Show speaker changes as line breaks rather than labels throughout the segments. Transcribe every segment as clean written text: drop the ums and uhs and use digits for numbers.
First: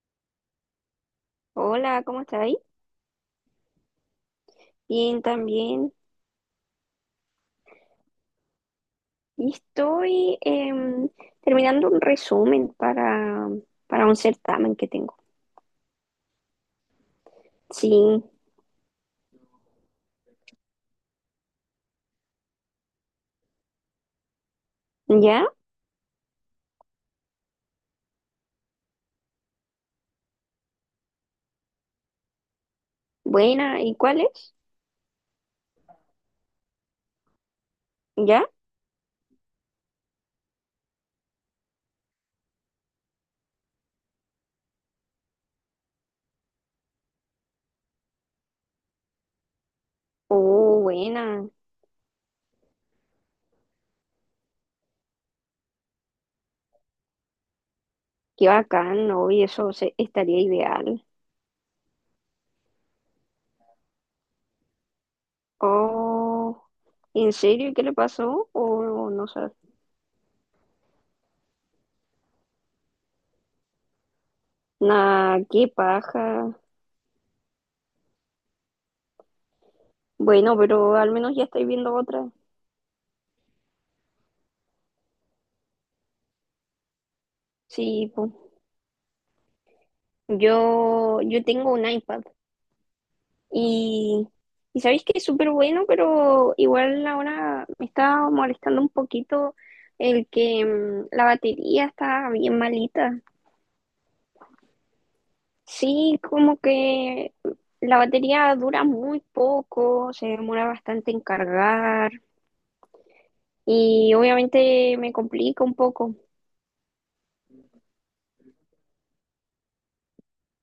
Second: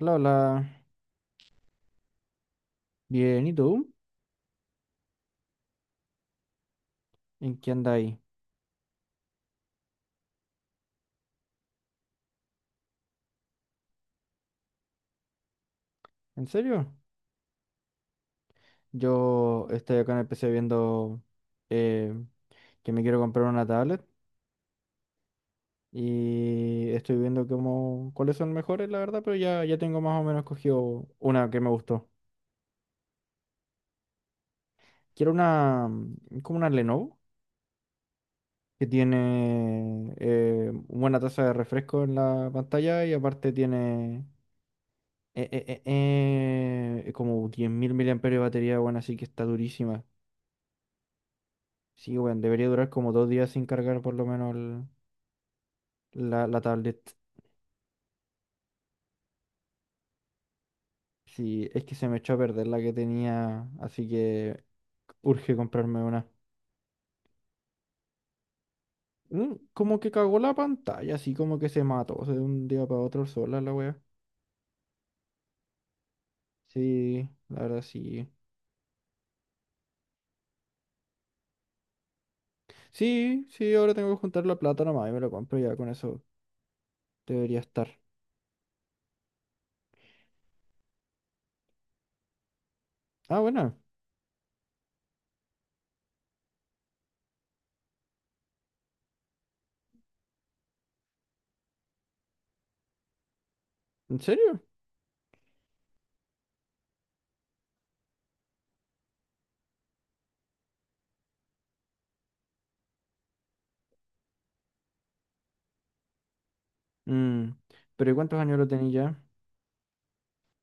Hola, hola.
Hola, ¿cómo estáis?
Bien, ¿y tú?
Bien, también.
¿En qué andáis?
Y estoy terminando un resumen para un certamen que tengo.
¿En serio?
Sí,
Yo estoy acá en el PC viendo eh, que me quiero comprar una tablet
ya,
y estoy viendo como cuáles son mejores, la verdad, pero ya tengo más o menos cogido una que me gustó.
buena. ¿Y cuál es?
Quiero una, como una Lenovo,
¿Ya?
que tiene buena tasa de refresco en la pantalla y aparte tiene como 10.000 mAh de batería, bueno, así que está durísima.
Oh, buena.
Sí, weón, debería durar como 2 días sin cargar por lo menos la tablet.
Qué bacán, ¿no? Y eso estaría ideal.
Sí, es que se me echó a perder la que tenía, así que urge comprarme una.
Oh, ¿en serio? ¿Y qué le pasó? Oh, no sé.
Como que cagó la pantalla, así como que se mató, o sea, de un día para otro sola la wea.
Nah, qué paja.
Sí, la verdad sí.
Bueno, pero al menos ya estoy viendo otra.
Sí, sí, ahora tengo que juntar la plata nomás y me lo compro ya, con eso debería estar.
Sí, po. Yo tengo un iPad.
Ah, bueno,
Y, y sabéis que es súper bueno, pero igual ahora me está molestando un poquito el que la batería está bien malita.
¿en serio?
Sí, como que la batería dura muy poco, se demora bastante en cargar y obviamente me complica un poco.
Mm, pero ¿y cuántos años lo tenía ya?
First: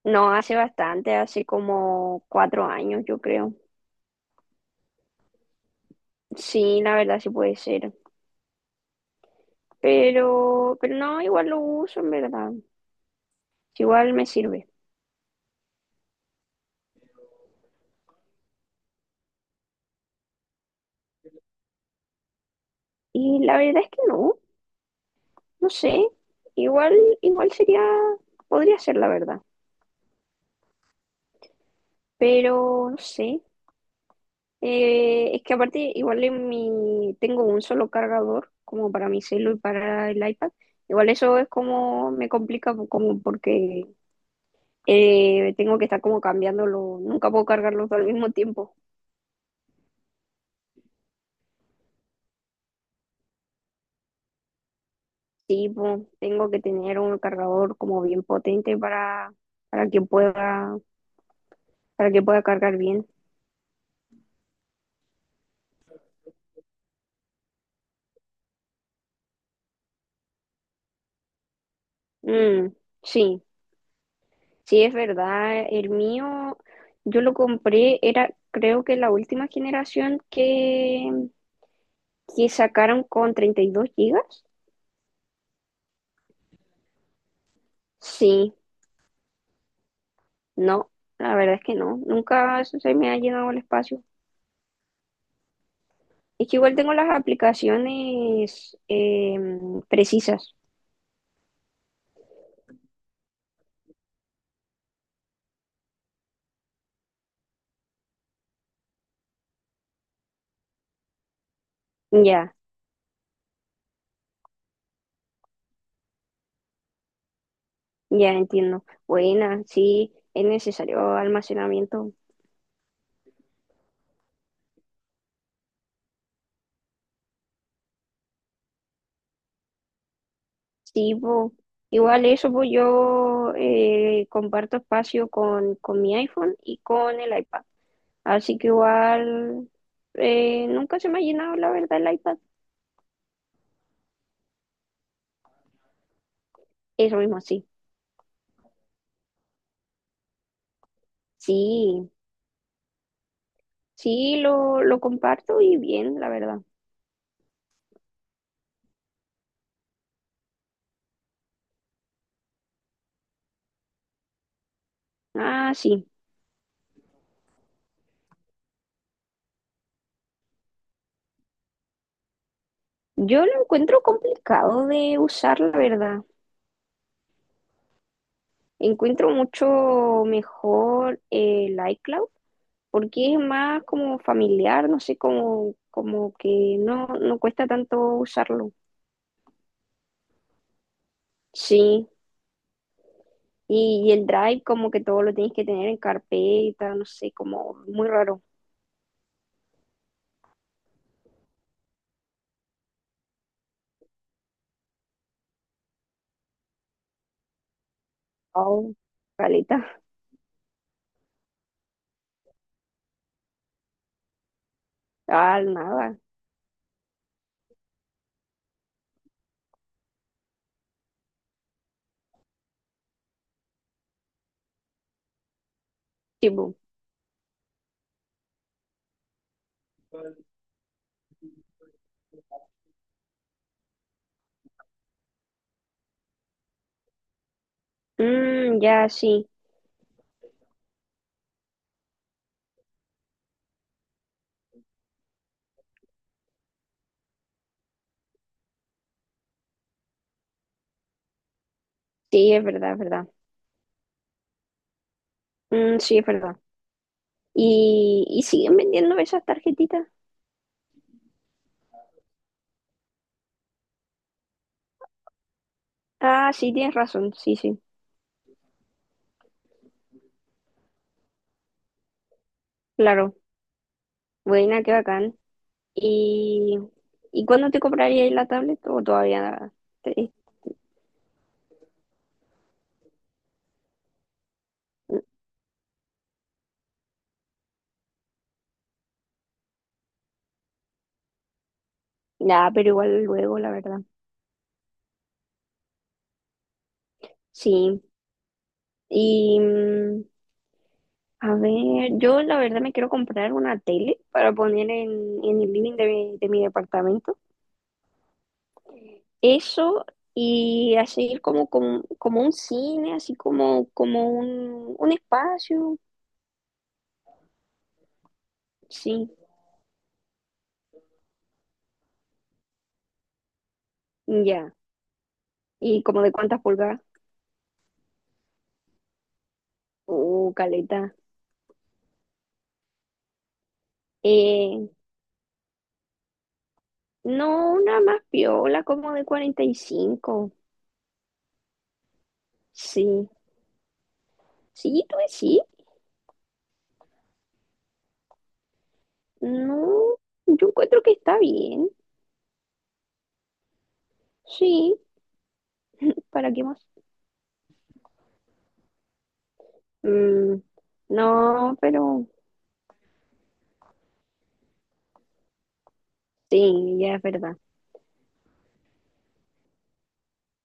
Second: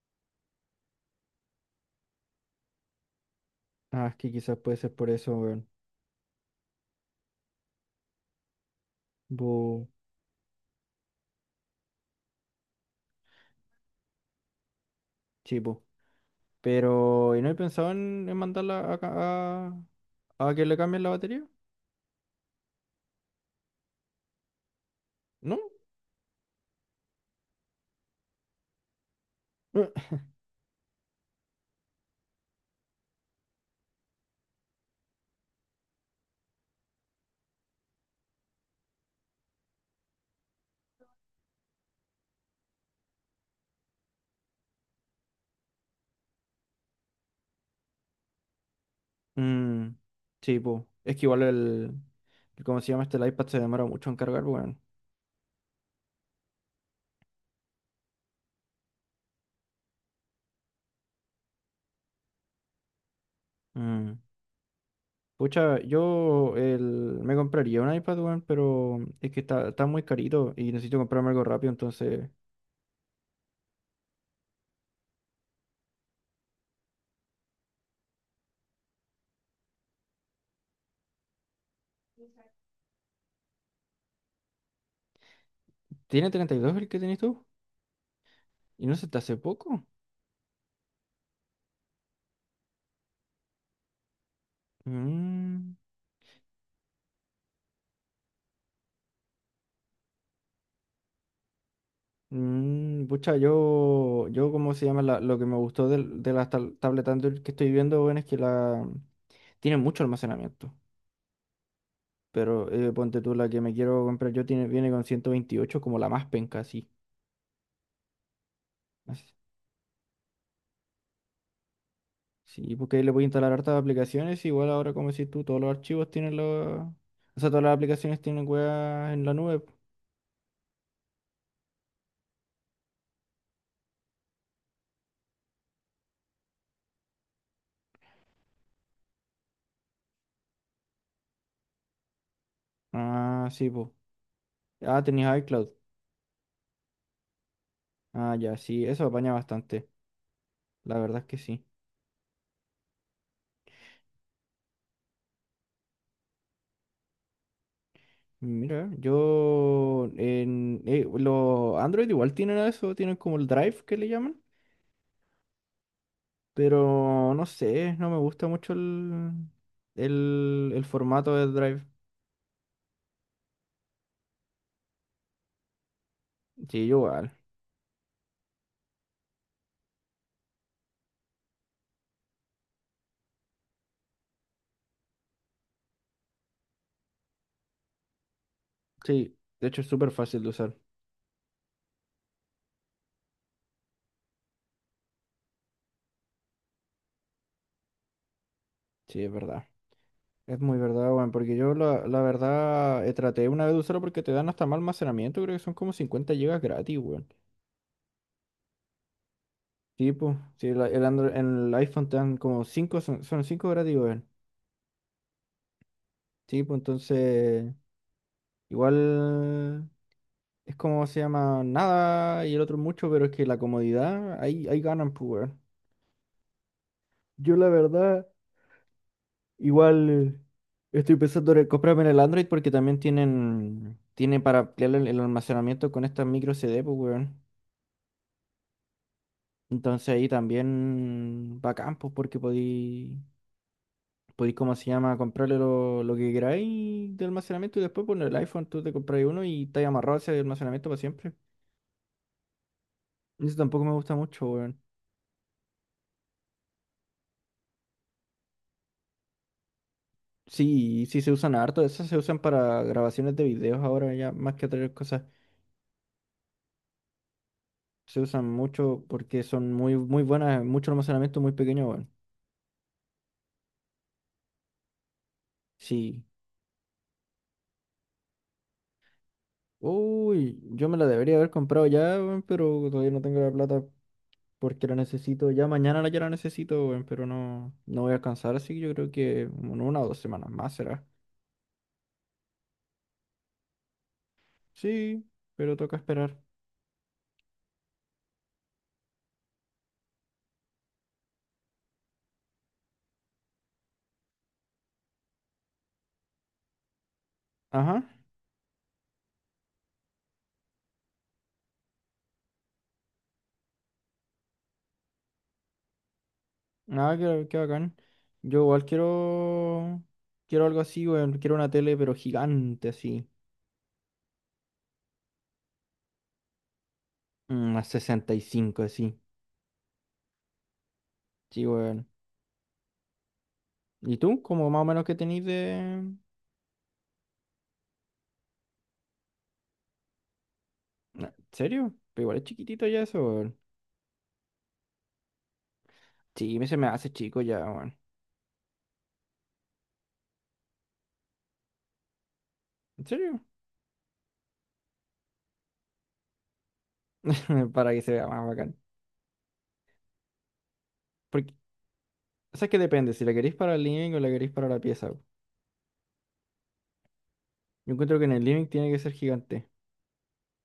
No, hace bastante, hace como cuatro años, yo creo.
Ah, es que quizás puede ser por eso, weón.
Sí, la verdad sí puede ser.
Bu,
Pero no, igual lo uso en verdad. Igual me sirve.
sí, bu. Pero, ¿y no he pensado en mandarla a, a que le cambien la batería?
Y la verdad es que no,
¿No?
no sé. Igual, igual podría ser la verdad,
Eh.
pero no sé. Es que aparte, igual tengo un solo cargador, como para mi celu y para el iPad. Igual eso es como me complica, como porque tengo que estar como cambiándolo. Nunca puedo cargarlos al mismo tiempo.
Mm, sí, pues. Es que igual ¿cómo se llama este? El iPad se demora mucho en cargar, weón.
Sí, pues, tengo que tener un cargador como bien potente para que pueda, para que pueda cargar bien.
Mm. Pucha, yo me compraría un iPad, weón, pero es que está muy carito y necesito comprarme algo rápido, entonces...
Mm, sí. Sí, es verdad. Yo lo compré, era creo que la última generación que sacaron con 32 gigas.
¿Tiene 32 el que tenés tú?
Sí,
¿Y no se te hace poco?
no, la verdad es que no. Nunca se me ha llenado el espacio.
Mm.
Es que igual tengo las aplicaciones precisas.
Pucha, yo, ¿cómo se llama? Lo que me gustó de las tablet Android que estoy viendo, bueno, es que la tiene mucho almacenamiento.
Ya,
Pero ponte tú, la que me quiero comprar yo tiene, viene con 128 como la más penca, así.
ya entiendo.
Así-
Buena, sí, es necesario almacenamiento.
Sí, porque ahí le voy a instalar hartas aplicaciones. Igual ahora, como decís tú, todos los archivos tienen los. O sea, todas las aplicaciones tienen weas en la nube.
Sí, po. Igual eso, pues yo comparto espacio con mi iPhone y con el iPad. Así que igual nunca se me ha llenado, la verdad, el iPad.
Ah, sí, pues. Ah, tenías iCloud.
Eso mismo, sí.
Ah, ya, sí, eso apaña bastante. La verdad es que sí.
Sí, sí, lo comparto y bien, la verdad.
Mira, yo en los Android igual tienen eso, tienen como el Drive que le llaman,
Ah, sí.
pero no sé, no me gusta mucho el formato del Drive.
Yo lo encuentro complicado de usar, la verdad.
Sí, yo igual.
Encuentro mucho mejor el iCloud porque es más como familiar, no sé, como que no cuesta tanto usarlo.
Sí, de hecho es súper fácil de usar.
Sí, y el Drive como que todo lo tienes que tener en carpeta, no sé, como muy raro.
Sí, es verdad. Es muy verdad, weón, porque yo la verdad traté una vez de usarlo porque te dan hasta más almacenamiento, creo que son como 50 gigas gratis, weón.
Oh, caleta.
Sí, pues, sí, el Android, en el iPhone te dan como 5, son 5 gratis, weón.
Ah, nada.
Sí, pues entonces... Igual es como se llama nada y el otro mucho, pero es que la comodidad, ahí, ahí ganan, pues, weón.
Tipo,
Yo la verdad, igual estoy pensando en comprarme en el Android porque también tienen para ampliar el almacenamiento con estas micro CD, pues, weón.
ya, sí,
Entonces ahí también bacán, pues, porque podí, ¿cómo se llama? Comprarle lo que queráis de almacenamiento y después poner el iPhone, tú te compras uno y te amarrado a ese almacenamiento para siempre.
sí, es verdad, es verdad.
Eso tampoco me gusta mucho, weón.
Mm, sí, es verdad. ¿Y siguen vendiendo esas tarjetitas?
Sí, sí se usan harto, esas se usan para grabaciones de videos ahora ya, más que otras cosas.
Ah, sí, tienes razón, sí, sí,
Se usan mucho porque son muy, muy buenas, mucho almacenamiento muy pequeño, weón.
claro. Buena, qué bacán.
Sí.
¿Y, y cuándo te comprarías la tablet o todavía nada?
Uy, yo me la debería haber comprado ya, weón, pero todavía no tengo la plata porque la necesito. Ya mañana ya la necesito, weón, pero no, no voy a alcanzar, así que yo creo que en una o dos semanas más será.
Ya, pero igual luego, la verdad.
Sí, pero toca esperar.
Sí. Y a ver, yo la verdad me quiero comprar una tele para poner en el living de mi departamento.
Ajá.
Eso y así como un cine, así como un espacio.
Ah, qué bacán. Yo igual
Sí,
quiero. Quiero algo así, weón. Quiero una tele, pero gigante, así.
ya. ¿Y como de cuántas pulgadas?
Una 65, así.
Caleta.
Sí, weón. ¿Y tú? ¿Cómo más o
Eh,
menos que tenís de?
no, una más piola, como de 45.
¿En serio? Pero igual es chiquitito ya eso,
Sí.
weón.
Sí, tú sí.
Sí, se me hace chico ya, weón.
No, yo encuentro que está bien.
¿En serio?
Sí, ¿para qué más?
Para que se vea más bacán.
Mm,
Porque,
no, pero
o sea, que depende, si la queréis para el living o la queréis para la pieza.
sí, ya es verdad.
Yo encuentro que en el living tiene que ser gigante.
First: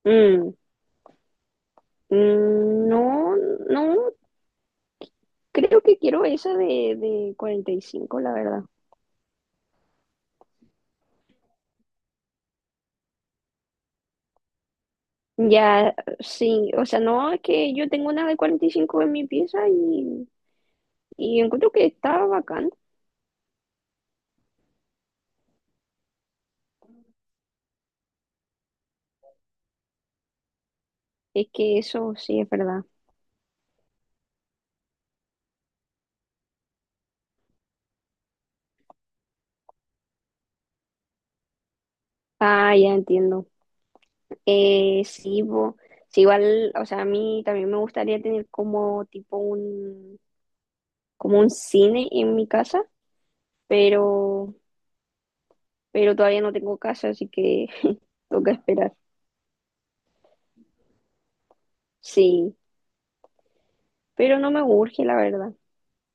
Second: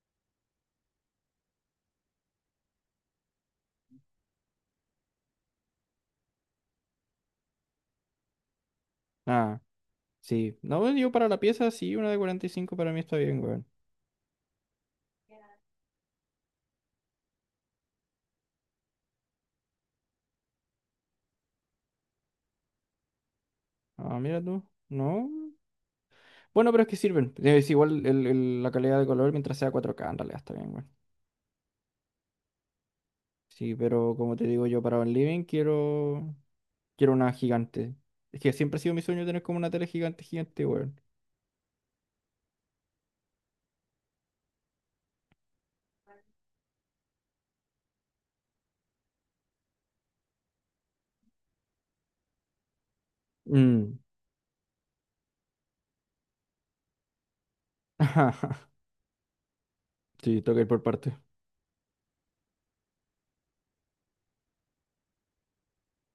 Mm, mm, no, no, creo que quiero esa de 45 la verdad.
Ah, sí. No, yo para la pieza sí, una de 45 para mí está bien, weón.
Ya, sí, o sea, no, es que yo tengo una de 45 en mi pieza y encuentro que está bacán.
Ah, mira tú. No. Bueno, pero es que sirven. Es igual la calidad de color mientras sea 4K en realidad está bien, güey.
Es que eso sí es verdad.
Sí, pero como te digo yo, para un living quiero una gigante. Es que siempre ha sido mi sueño tener como una tele gigante, gigante, güey.
Ah, ya entiendo. Sí, sí, igual, o sea, a mí también me gustaría tener como como un cine en mi casa,
Mm.
pero, pero todavía no tengo casa, así que toca esperar.
Sí, toca ir por parte.
Sí, pero no me urge, la verdad.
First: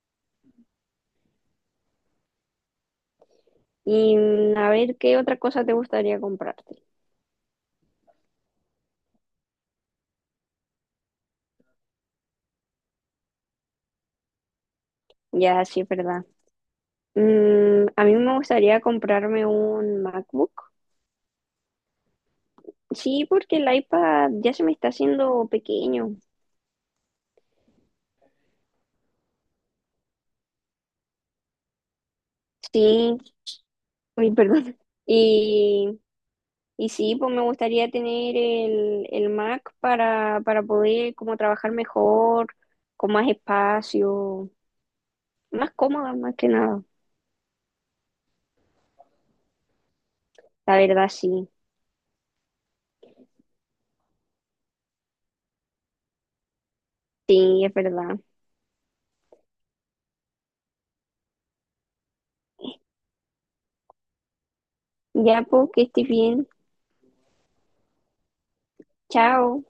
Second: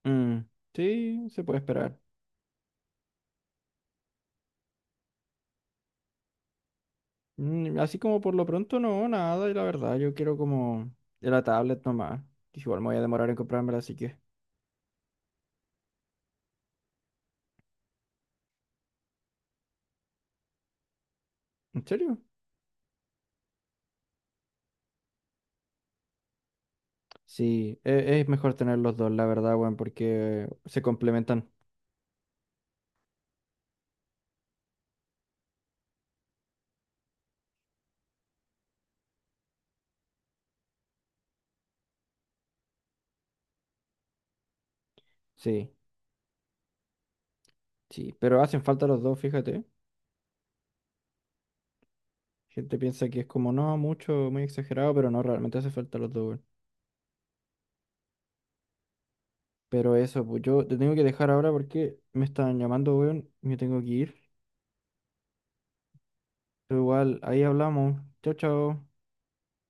Mm. Sí, se puede esperar.
Y a ver, ¿qué otra cosa te gustaría comprarte?
Así como por lo pronto no, nada, y la verdad, yo quiero como de la tablet nomás. Que igual me voy a demorar en comprármela, así que...
Ya, sí, es verdad. A mí me gustaría comprarme un MacBook.
¿En serio?
Sí, porque el iPad ya se me está haciendo pequeño.
Sí, es mejor tener los dos, la verdad, weón, porque se complementan.
Sí, uy, perdón. Y Y sí, pues me gustaría tener el Mac para poder como trabajar mejor, con más espacio,
Sí.
más cómoda más que nada.
Sí, pero hacen falta los dos, fíjate.
La verdad, sí,
Gente piensa que es como, no, mucho, muy exagerado, pero no, realmente hace falta los dos, weón.
sí, es verdad.
Pero eso, pues yo te tengo que dejar ahora porque me están llamando, weón, y me tengo que ir.
Ya, pues que estés bien.
Pero igual, ahí hablamos. Chao, chao.
Chao.